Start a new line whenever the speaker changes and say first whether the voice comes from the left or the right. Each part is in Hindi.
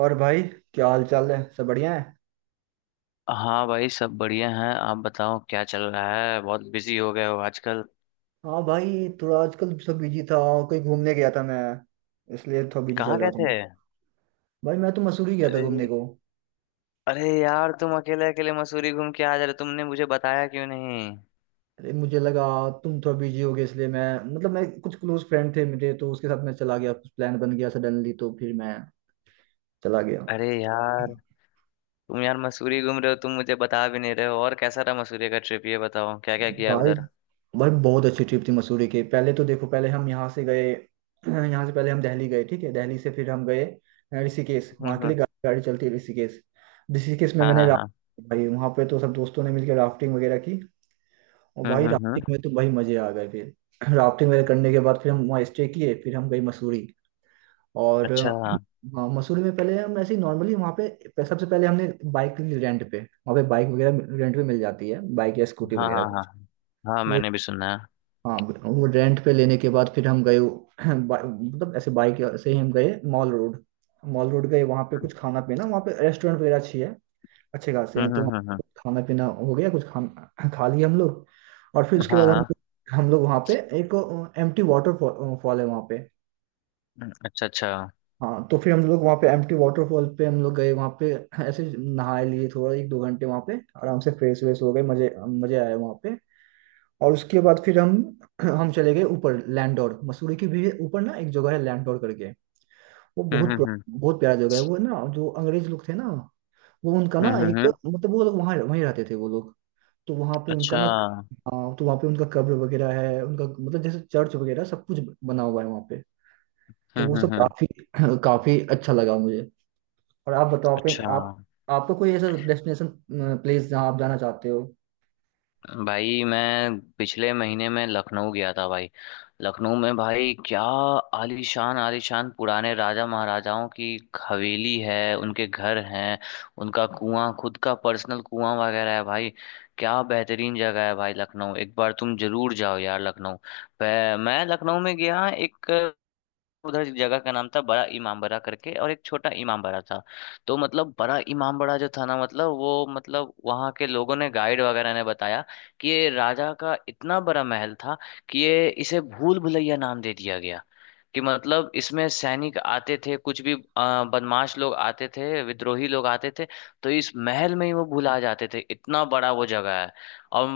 right: और भाई, क्या हाल चाल है? सब बढ़िया है?
left: हाँ भाई, सब बढ़िया हैं। आप बताओ क्या चल रहा है। बहुत बिजी हो गए हो आजकल।
right: हाँ भाई, थोड़ा आजकल सब बिजी था। कहीं घूमने गया था मैं, इसलिए थोड़ा बिजी
left: कहाँ
right: चल रहा
left: गए
right: था
left: थे।
right: मैं। भाई मैं तो मसूरी गया था घूमने
left: अरे।
right: को।
left: अरे यार, तुम अकेले अकेले मसूरी घूम के आ जा रहे हो, तुमने मुझे बताया क्यों नहीं।
right: अरे मुझे लगा तुम थोड़ा बिजी हो गए इसलिए मैं, मतलब मैं कुछ क्लोज फ्रेंड थे मेरे, तो उसके साथ मैं चला गया, कुछ प्लान बन गया सडनली, तो फिर मैं चला गया।
left: अरे यार, तुम यार मसूरी घूम रहे हो, तुम मुझे बता भी नहीं रहे हो। और कैसा रहा मसूरी का ट्रिप, ये बताओ क्या क्या किया
right: भाई,
left: उधर।
right: भाई बहुत अच्छी ट्रिप थी मसूरी की। पहले तो देखो, पहले हम यहाँ से गए। यहाँ से पहले हम दिल्ली गए, ठीक है? दिल्ली से फिर हम गए ऋषिकेश।
left: हम्म,
right: वहाँ के
left: हम्म।
right: लिए गाड़ी चलती है ऋषिकेश। ऋषिकेश में
left: हाँ,
right: मैंने
left: हाँ, हाँ।
right: राफ्टिंग भाई, वहाँ पे तो सब दोस्तों ने मिलकर राफ्टिंग वगैरह की। और
left: हम्म,
right: भाई
left: हम्म, हम्म।
right: राफ्टिंग में तो भाई मजे आ गए। फिर राफ्टिंग वगैरह करने के बाद फिर हम वहाँ स्टे किए, फिर हम गए मसूरी। और
left: अच्छा, हाँ,
right: हाँ मसूरी में पहले हम ऐसे ही नॉर्मली वहाँ पे, सबसे पहले हमने बाइक ली रेंट पे, वहाँ पे बाइक वगैरह रेंट पे मिल जाती है, बाइक या स्कूटी
left: हाँ,
right: वगैरह
left: हाँ, हाँ।
right: कुछ।
left: हाँ, मैंने भी सुना है।
right: हाँ, वो रेंट पे लेने के बाद फिर हम गए मतलब ऐसे बाइक से ही हम गए मॉल रोड। मॉल रोड गए वहाँ पे, कुछ खाना पीना वहाँ पे, रेस्टोरेंट वगैरह अच्छी है, अच्छे खासे
left: हम्म,
right: हैं तो वहाँ
left: हम्म, हम्म, हम्म।
right: कुछ खाना पीना हो गया। कुछ खा खा लिए हम लोग। और फिर उसके
left: हाँ,
right: बाद हम
left: हाँ।
right: हम लोग वहाँ पे एक एम्प्टी वाटर फॉल है वहाँ पे।
left: अच्छा अच्छा।
right: हाँ, तो फिर हम लोग वहाँ पे एम्प्टी वाटरफॉल पे हम लोग गए वहाँ पे। ऐसे नहाए लिए थोड़ा 1-2 घंटे वहाँ पे, आराम से फ्रेश वेश हो गए। मजे मजे आए वहाँ पे। और उसके बाद फिर हम हम चले गए ऊपर लैंडोर, मसूरी के भी ऊपर ना, एक जगह है लैंडोर करके। वो
left: हम्म,
right: बहुत
left: हम्म,
right: बहुत प्यारा जगह है वो ना। जो अंग्रेज लोग थे ना, वो उनका
left: हम्म,
right: ना,
left: हम्म। हम्म,
right: एक
left: हम्म।
right: मतलब वो लोग वहाँ वहीं रहते थे वो लोग। तो वहाँ पे उनका
left: अच्छा।
right: ना, हाँ तो वहाँ पे उनका कब्र वगैरह है उनका, मतलब जैसे चर्च वगैरह सब कुछ बना हुआ है वहाँ पे। तो वो
left: हम्म,
right: सब
left: हम्म, हम्म।
right: काफी काफी अच्छा लगा मुझे। और आप बताओ, कहीं
left: अच्छा।
right: आप, आपका कोई ऐसा डेस्टिनेशन प्लेस जहाँ आप जाना चाहते हो?
left: भाई मैं पिछले महीने में लखनऊ गया था भाई। लखनऊ में भाई क्या आलीशान आलीशान पुराने राजा महाराजाओं की हवेली है, उनके घर हैं। उनका कुआं, खुद का पर्सनल कुआं वगैरह है भाई। क्या बेहतरीन जगह है भाई लखनऊ, एक बार तुम जरूर जाओ यार लखनऊ मैं लखनऊ में गया। एक उधर एक जगह का नाम था बड़ा इमामबाड़ा करके, और एक छोटा इमामबाड़ा था। तो मतलब बड़ा इमामबाड़ा जो था ना, मतलब वो, मतलब वहाँ के लोगों ने, गाइड वगैरह ने बताया कि ये राजा का इतना बड़ा महल था कि ये, इसे भूल भुलैया नाम दे दिया गया। कि मतलब इसमें सैनिक आते थे, कुछ भी बदमाश लोग आते थे, विद्रोही लोग आते थे। तो इस महल में ही वो भुला जाते थे, इतना बड़ा वो जगह है। और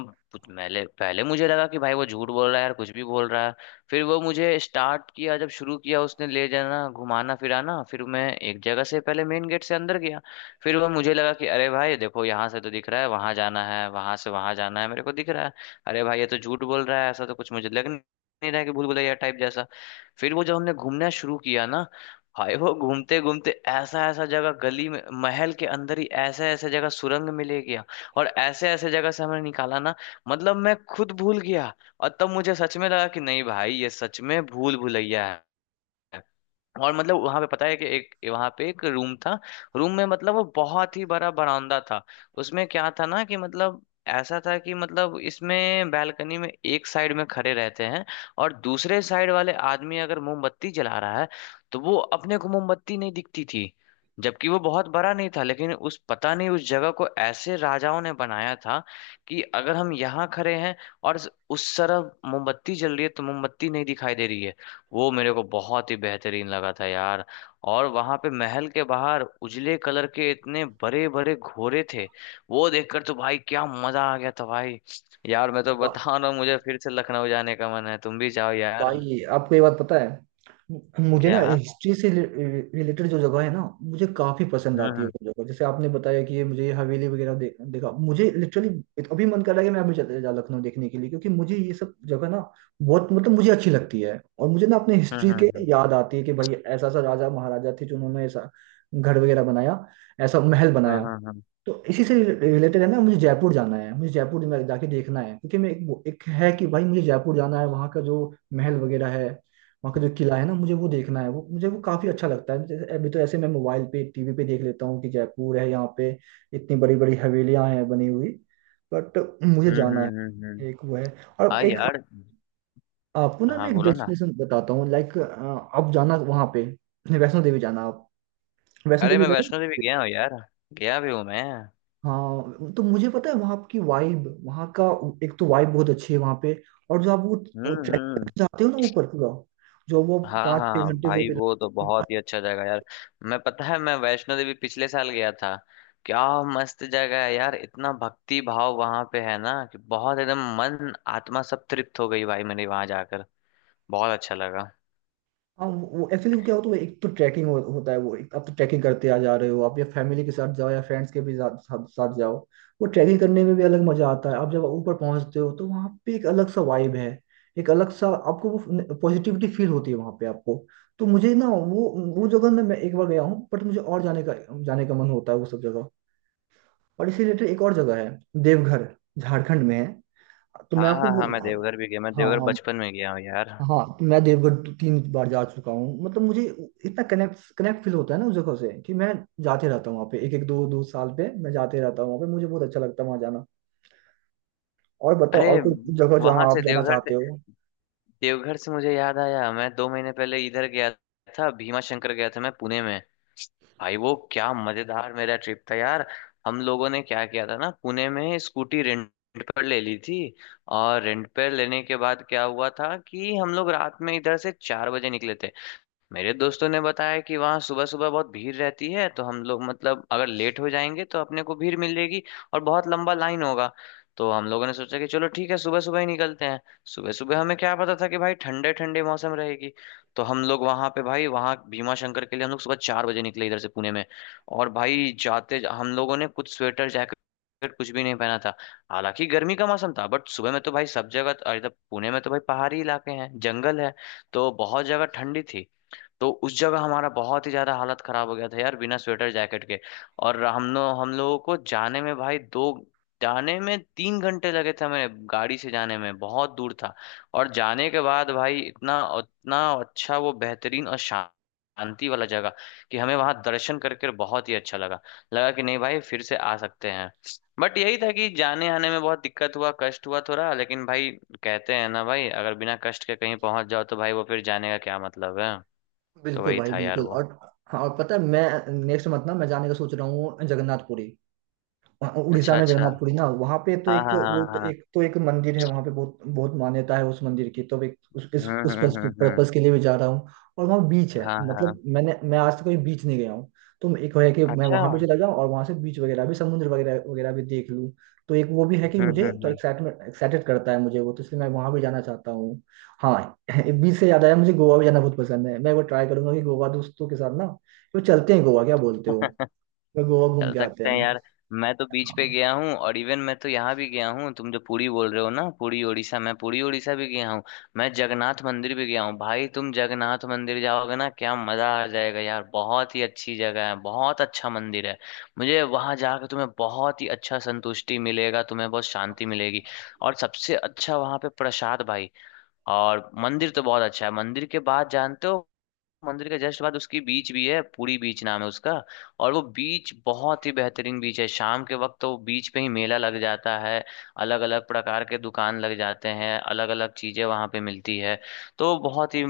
left: पहले पहले मुझे लगा कि भाई वो झूठ बोल रहा है यार, कुछ भी बोल रहा है। फिर वो मुझे स्टार्ट किया, जब शुरू किया उसने ले जाना घुमाना फिराना, फिर मैं एक जगह से, पहले मेन गेट से अंदर गया। फिर वो, मुझे लगा कि अरे भाई देखो, यहाँ से तो दिख रहा है वहां जाना है, वहां से वहां जाना है, मेरे को दिख रहा है। अरे भाई ये तो झूठ बोल रहा है, ऐसा तो कुछ मुझे लग नहीं रहा है कि भूल भुलैया टाइप जैसा। फिर वो, जब हमने घूमना शुरू किया ना, भाई वो घूमते घूमते ऐसा ऐसा जगह, गली में महल के अंदर ही ऐसे ऐसे जगह सुरंग मिले गया। और ऐसे ऐसे जगह से हमें निकाला ना, मतलब मैं खुद भूल गया। और तब मुझे सच में लगा कि नहीं भाई, ये सच में भूल भुलैया है। और मतलब वहां पे पता है कि एक, वहां पे एक रूम था। रूम में मतलब वो बहुत ही बड़ा बरामदा था। उसमें क्या था ना कि मतलब, ऐसा था कि मतलब इसमें बैल्कनी में एक साइड में खड़े रहते हैं, और दूसरे साइड वाले आदमी अगर मोमबत्ती जला रहा है, तो वो, अपने को मोमबत्ती नहीं दिखती थी। जबकि वो बहुत बड़ा नहीं था, लेकिन उस, पता नहीं उस जगह को ऐसे राजाओं ने बनाया था कि अगर हम यहाँ खड़े हैं और उस तरफ मोमबत्ती जल रही है, तो मोमबत्ती नहीं दिखाई दे रही है। वो मेरे को बहुत ही बेहतरीन लगा था यार। और वहां पे महल के बाहर उजले कलर के इतने बड़े बड़े घोड़े थे, वो देखकर तो भाई क्या मजा आ गया था भाई। यार मैं तो बता रहा हूँ, मुझे फिर से लखनऊ जाने का मन है, तुम भी जाओ यार।
right: भाई आपको ये बात पता है, मुझे ना
left: क्या।
right: हिस्ट्री से रिलेटेड जो जगह है ना, मुझे काफी पसंद आती है
left: हम्म,
right: वो जगह। जैसे आपने बताया कि ये, मुझे ये हवेली वगैरह देखा, मुझे लिटरली अभी मन कर रहा है कि मैं अभी चले जा लखनऊ देखने के लिए। क्योंकि मुझे ये सब जगह ना बहुत, मतलब मुझे अच्छी लगती है, और मुझे ना अपने
left: हम्म,
right: हिस्ट्री के
left: हम्म,
right: याद आती है कि भाई ऐसा ऐसा राजा महाराजा थे जिन्होंने ऐसा घर वगैरह बनाया, ऐसा महल
left: हम्म।
right: बनाया।
left: हम्म, हम्म,
right: तो इसी से रिलेटेड है ना, मुझे जयपुर जाना है, मुझे जयपुर में जाके देखना है। क्योंकि एक है कि भाई मुझे जयपुर जाना है, वहाँ का जो महल वगैरह है, वहाँ का जो किला है ना, मुझे वो देखना है, वो मुझे वो काफी अच्छा लगता है। जैसे अभी तो ऐसे मैं मोबाइल पे टीवी पे देख लेता हूँ कि जयपुर है यहाँ पे, इतनी बड़ी बड़ी हवेलियाँ हैं बनी हुई, बट मुझे
left: हम्म,
right: जाना है
left: हम्म। हम्म। हम्म।
right: एक वो है। और
left: हाँ
right: एक
left: यार।
right: आपको ना मैं
left: हाँ,
right: एक
left: बोलो ना।
right: डेस्टिनेशन बताता हूँ, लाइक आप जाना वहाँ पे, वैष्णो देवी जाना आप। वैष्णो
left: अरे,
right: देवी
left: मैं
right: गए हो?
left: वैष्णो देवी गया हूँ यार, गया भी हूँ मैं।
right: हाँ, तो मुझे पता है वहाँ की वाइब, वहाँ का एक तो वाइब बहुत अच्छी है वहाँ पे। और जो आप
left: हम्म,
right: वो ट्रैक
left: हम्म।
right: जाते हो ना ऊपर पूरा, जो वो
left: हाँ
right: पाँच
left: हाँ
right: छह घंटे जो
left: भाई,
right: भी
left: वो तो
right: लगते हैं,
left: बहुत ही अच्छा जगह है यार। मैं, पता है मैं वैष्णो देवी पिछले साल गया था। क्या मस्त जगह है यार, इतना भक्ति भाव वहां पे है ना कि बहुत, एकदम मन आत्मा सब तृप्त हो गई भाई, मैंने वहां जाकर बहुत अच्छा लगा।
right: हाँ वो एक्चुअली वो क्या होता है, वो एक तो ट्रैकिंग होता है। वो एक आप तो ट्रैकिंग करते आ जा रहे हो आप, या फैमिली के साथ जाओ या फ्रेंड्स के भी साथ साथ, साथ जाओ। वो ट्रैकिंग करने में भी अलग मजा आता है। आप जब ऊपर पहुंचते हो तो वहाँ पे एक अलग सा वाइब है, एक अलग सा आपको वो पॉजिटिविटी फील होती है वहाँ पे आपको। तो मुझे ना वो जगह में मैं एक बार गया हूँ, बट मुझे और जाने का मन होता है, वो सब जगह। और इसी रिलेटेड एक और जगह है, देवघर, झारखंड में है। तो
left: हाँ, हाँ, हाँ, मैं देवघर भी गया, मैं
right: हाँ
left: देवघर
right: हाँ
left: बचपन में गया हूँ यार।
right: हाँ। तो मैं देवगढ़ 3 बार जा चुका हूँ, मतलब मुझे इतना कनेक्ट कनेक्ट फील होता है ना उस जगह से कि मैं जाते रहता हूँ वहाँ पे, एक एक दो दो साल पे मैं जाते रहता हूँ वहाँ पे, मुझे बहुत अच्छा लगता है वहाँ जाना। और बताओ, और
left: अरे,
right: कोई जगह
left: वहां
right: जहाँ आप
left: से,
right: जाना
left: देवघर से,
right: चाहते हो?
left: देवघर से मुझे याद आया, मैं दो महीने पहले इधर गया था, भीमा शंकर गया था मैं, पुणे में। भाई वो क्या मजेदार मेरा ट्रिप था यार। हम लोगों ने क्या किया था ना, पुणे में स्कूटी रेंट पर ले ली थी। और रेंट पर लेने के बाद क्या हुआ था कि हम लोग रात में इधर से चार बजे निकले थे। मेरे दोस्तों ने बताया कि वहाँ सुबह सुबह बहुत भीड़ रहती है, तो हम लोग, मतलब अगर लेट हो जाएंगे तो अपने को भीड़ मिल जाएगी, और बहुत लंबा लाइन होगा। तो हम लोगों ने सोचा कि चलो ठीक है, सुबह सुबह ही निकलते हैं। सुबह सुबह हमें क्या पता था कि भाई ठंडे ठंडे मौसम रहेगी। तो हम लोग वहाँ पे, भाई वहाँ भीमा शंकर के लिए हम लोग सुबह चार बजे निकले इधर से, पुणे में। और भाई जाते, हम लोगों ने कुछ स्वेटर जैकेट कुछ भी नहीं पहना था। हालांकि गर्मी का मौसम था, बट सुबह में तो भाई सब जगह, और इधर पुणे में तो भाई पहाड़ी इलाके हैं, जंगल है, तो बहुत जगह ठंडी थी। तो उस जगह हमारा बहुत ही ज्यादा हालत खराब हो गया था यार, बिना स्वेटर जैकेट के। और हम लोगों को जाने में भाई दो जाने में तीन घंटे लगे थे हमें, गाड़ी से, जाने में बहुत दूर था। और जाने के बाद भाई, इतना इतना अच्छा, वो बेहतरीन और शांत, शांति वाला जगह कि हमें वहां दर्शन करके बहुत ही अच्छा लगा। लगा कि नहीं भाई, फिर से आ सकते हैं। बट यही था कि जाने आने में बहुत दिक्कत हुआ, कष्ट हुआ थोड़ा, लेकिन भाई कहते हैं ना भाई, अगर बिना कष्ट के कहीं पहुंच जाओ तो भाई वो फिर जाने का क्या मतलब है। तो
right: बिल्कुल
left: वही
right: भाई
left: था यार
right: बिल्कुल,
left: वो।
right: और हाँ, और पता है मैं नेक्स्ट मंथ ना मैं जाने का सोच रहा हूँ, जगन्नाथ पुरी। हाँ, उड़ीसा
left: अच्छा
right: में
left: अच्छा।
right: जगन्नाथपुरी ना, वहाँ पे तो
left: हाँ,
right: एक
left: हाँ,
right: वो
left: हाँ,
right: तो
left: हाँ।
right: एक मंदिर है वहाँ पे, बहुत बहुत मान्यता है उस मंदिर की। तो एक
left: हम्म,
right: उस
left: हम्म, हम्म, हम्म।
right: पर्पस के लिए भी जा रहा हूँ। और वहाँ बीच है,
left: हाँ, हाँ।
right: मतलब मैं आज तक कहीं बीच नहीं गया हूँ। तो एक है कि मैं
left: अच्छा।
right: वहाँ भी
left: हम्म,
right: चला जाऊँ और वहाँ से बीच वगैरह भी, समुद्र वगैरह वगैरह भी देख लूँ। तो एक वो भी है कि
left: हम्म,
right: मुझे तो
left: हम्म।
right: एक्साइटमेंट एक्साइटेड करता है मुझे वो, तो इसलिए मैं वहाँ भी जाना चाहता हूँ। हाँ बीच से याद आया, मुझे गोवा भी जाना बहुत पसंद है। मैं वो ट्राई करूंगा कि गोवा दोस्तों के साथ ना, वो चलते हैं गोवा, क्या बोलते हो? तो गोवा घूम
left: चल
right: के आते
left: सकते हैं
right: हैं।
left: यार। मैं तो बीच पे
right: हाँ।
left: गया हूँ, और इवन मैं तो यहाँ भी गया हूँ, तुम जो पुरी बोल रहे हो ना, पुरी उड़ीसा, मैं पुरी उड़ीसा भी गया हूँ। मैं जगन्नाथ मंदिर भी गया हूँ भाई। तुम जगन्नाथ मंदिर जाओगे ना क्या मजा आ जाएगा यार, बहुत ही अच्छी जगह है, बहुत अच्छा मंदिर है। मुझे वहां जाकर, तुम्हें बहुत ही अच्छा संतुष्टि मिलेगा, तुम्हें बहुत शांति मिलेगी। और सबसे अच्छा वहां पे प्रसाद भाई। और मंदिर तो बहुत अच्छा है, मंदिर के बाद जानते हो, मंदिर के जस्ट बाद उसकी बीच भी है, पूरी बीच नाम है उसका। और वो बीच बहुत ही बेहतरीन बीच है, शाम के वक्त तो वो बीच पे ही मेला लग जाता है। अलग अलग प्रकार के दुकान लग जाते हैं, अलग अलग चीजें वहां पे मिलती है। तो बहुत ही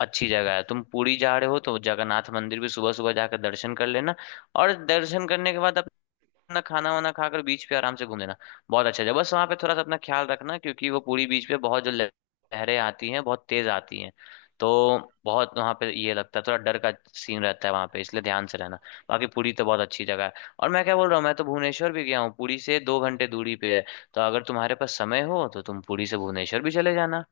left: अच्छी जगह है। तुम पुरी जा रहे हो तो जगन्नाथ मंदिर भी सुबह सुबह जाकर दर्शन कर लेना। और दर्शन करने के बाद अपना खाना वाना खाकर बीच पे आराम से घूम लेना। बहुत अच्छा जगह। बस वहाँ पे थोड़ा सा अपना ख्याल रखना, क्योंकि वो पूरी बीच पे बहुत जो लहरें आती हैं, बहुत तेज आती हैं। तो बहुत, वहाँ पे ये लगता है थोड़ा डर का सीन रहता है वहाँ पे, इसलिए ध्यान से रहना। बाकी पुरी तो बहुत अच्छी जगह है। और मैं क्या बोल रहा हूँ, मैं तो भुवनेश्वर भी गया हूँ। पुरी से दो घंटे दूरी पे है, तो अगर तुम्हारे पास समय हो तो तुम पुरी से भुवनेश्वर भी चले जाना।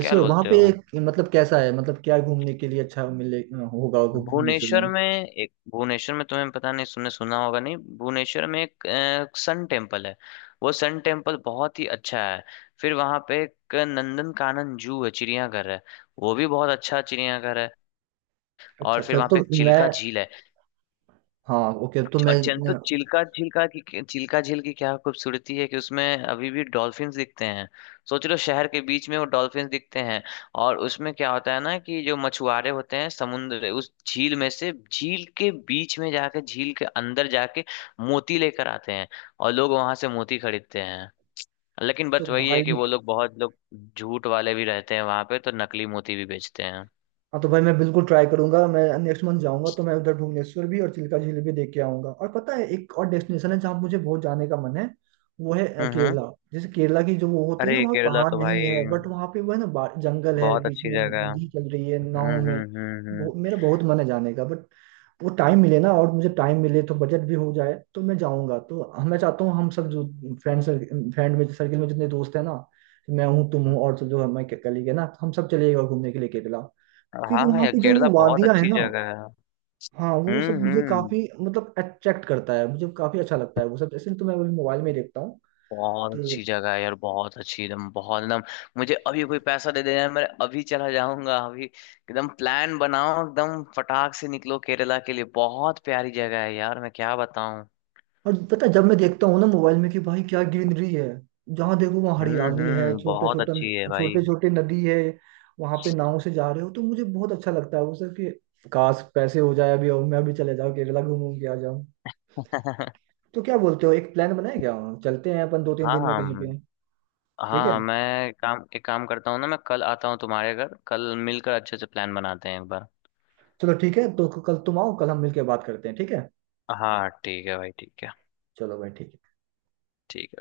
left: क्या
right: वहां
left: बोलते
right: पे
left: हो।
right: मतलब कैसा है, मतलब क्या घूमने के लिए अच्छा मिले होगा वो भुवनेश्वर में?
left: भुवनेश्वर में एक, भुवनेश्वर में तुम्हें पता नहीं सुनने, सुना होगा नहीं, भुवनेश्वर में एक सन टेम्पल है। वो सन टेम्पल बहुत ही अच्छा है। फिर वहाँ पे एक नंदन कानन जू है, चिड़ियाघर है। वो भी बहुत अच्छा चिड़ियाघर है।
right: अच्छा
left: और फिर
right: अच्छा,
left: वहाँ
right: तो
left: पे एक
right: मैं,
left: चिल्का झील है।
right: हाँ ओके, तो मैं,
left: और जन चिल्का झीलका की चिल्का झील की क्या खूबसूरती है कि उसमें अभी भी डॉल्फिन्स दिखते हैं। सोच लो, शहर के बीच में वो डॉल्फिन्स दिखते हैं। और उसमें क्या होता है ना कि जो मछुआरे होते हैं, समुद्र, उस झील में से, झील के बीच में जाके, झील के अंदर जाके मोती लेकर आते हैं। और लोग वहां से मोती खरीदते हैं। लेकिन
right: तो
left: बस वही है
right: भाई,
left: कि वो लोग, बहुत लोग झूठ वाले भी रहते हैं वहां पे, तो नकली मोती भी बेचते हैं।
right: हाँ तो भाई मैं बिल्कुल ट्राई करूंगा। मैं नेक्स्ट मंथ जाऊंगा तो मैं उधर भुवनेश्वर भी और चिल्का झील भी देख के आऊंगा। और पता है, एक और डेस्टिनेशन है जहाँ मुझे बहुत जाने का मन है। वो है
left: हम्म, हम्म।
right: केरला। जैसे केरला की जो वो होती है ना,
left: अरे
right: वहाँ
left: केरला
right: पहाड़
left: तो
right: नहीं
left: भाई
right: है बट वहाँ पे वो है ना, जंगल है,
left: बहुत
right: बीच
left: अच्छी
right: में
left: जगह है।
right: नदी चल रही है,
left: हम्म,
right: नाव में,
left: हम्म, हम्म,
right: मेरा बहुत मन है जाने का, बट वो टाइम मिले ना, और मुझे टाइम मिले तो बजट भी हो जाए तो मैं जाऊंगा। तो मैं चाहता हूँ हम सब जो फ्रेंड सर्कल फ्रेंड में सर्किल में जितने दोस्त हैं ना, तो मैं हूँ, तुम हो
left: हम्म।
right: और सब जो हमारे कलीग है ना, हम सब चले गए घूमने के लिए केरला। क्योंकि
left: हाँ
right: वहाँ
left: यार,
right: पे जो
left: केरला
right: वो
left: बहुत
right: वादियाँ है
left: अच्छी
right: ना।
left: जगह है।
right: हाँ, वो सब
left: हम्म,
right: मुझे
left: हम्म।
right: काफी, मतलब अट्रैक्ट करता है, मुझे काफी अच्छा लगता है वो सब, ऐसे तो मैं अभी मोबाइल में देखता हूँ।
left: बहुत
right: तो
left: अच्छी जगह है यार, बहुत अच्छी, एकदम, बहुत एकदम। मुझे अभी कोई पैसा दे देना है, मैं अभी चला जाऊंगा अभी, एकदम प्लान बनाओ, एकदम फटाक से निकलो केरला के लिए। बहुत प्यारी जगह है यार, मैं क्या बताऊं।
right: और पता है, जब मैं देखता हूँ ना मोबाइल में कि भाई क्या ग्रीनरी है, जहाँ देखो वहाँ
left: हम्म,
right: हरियाली है,
left: हम्म। बहुत अच्छी है भाई।
right: छोटे छोटे नदी है, वहां पे नाव से जा रहे हो तो मुझे बहुत अच्छा लगता है वो सर कि, काश पैसे हो जाए अभी और मैं भी चले जाऊँ केरला, घूम घूम के आ जाऊँ। तो क्या बोलते हो, एक प्लान बनाए क्या, चलते हैं अपन दो तीन
left: हाँ,
right: दिन में कहीं
left: हाँ,
right: पे? ठीक है,
left: हाँ, मैं काम एक काम करता हूँ ना, मैं कल आता हूँ तुम्हारे घर, कल मिलकर अच्छे से प्लान बनाते हैं एक बार।
right: चलो ठीक है, तो कल तुम आओ, कल हम मिलके बात करते हैं, ठीक है?
left: हाँ ठीक है भाई, ठीक है।
right: चलो भाई ठीक है।
left: ठीक है।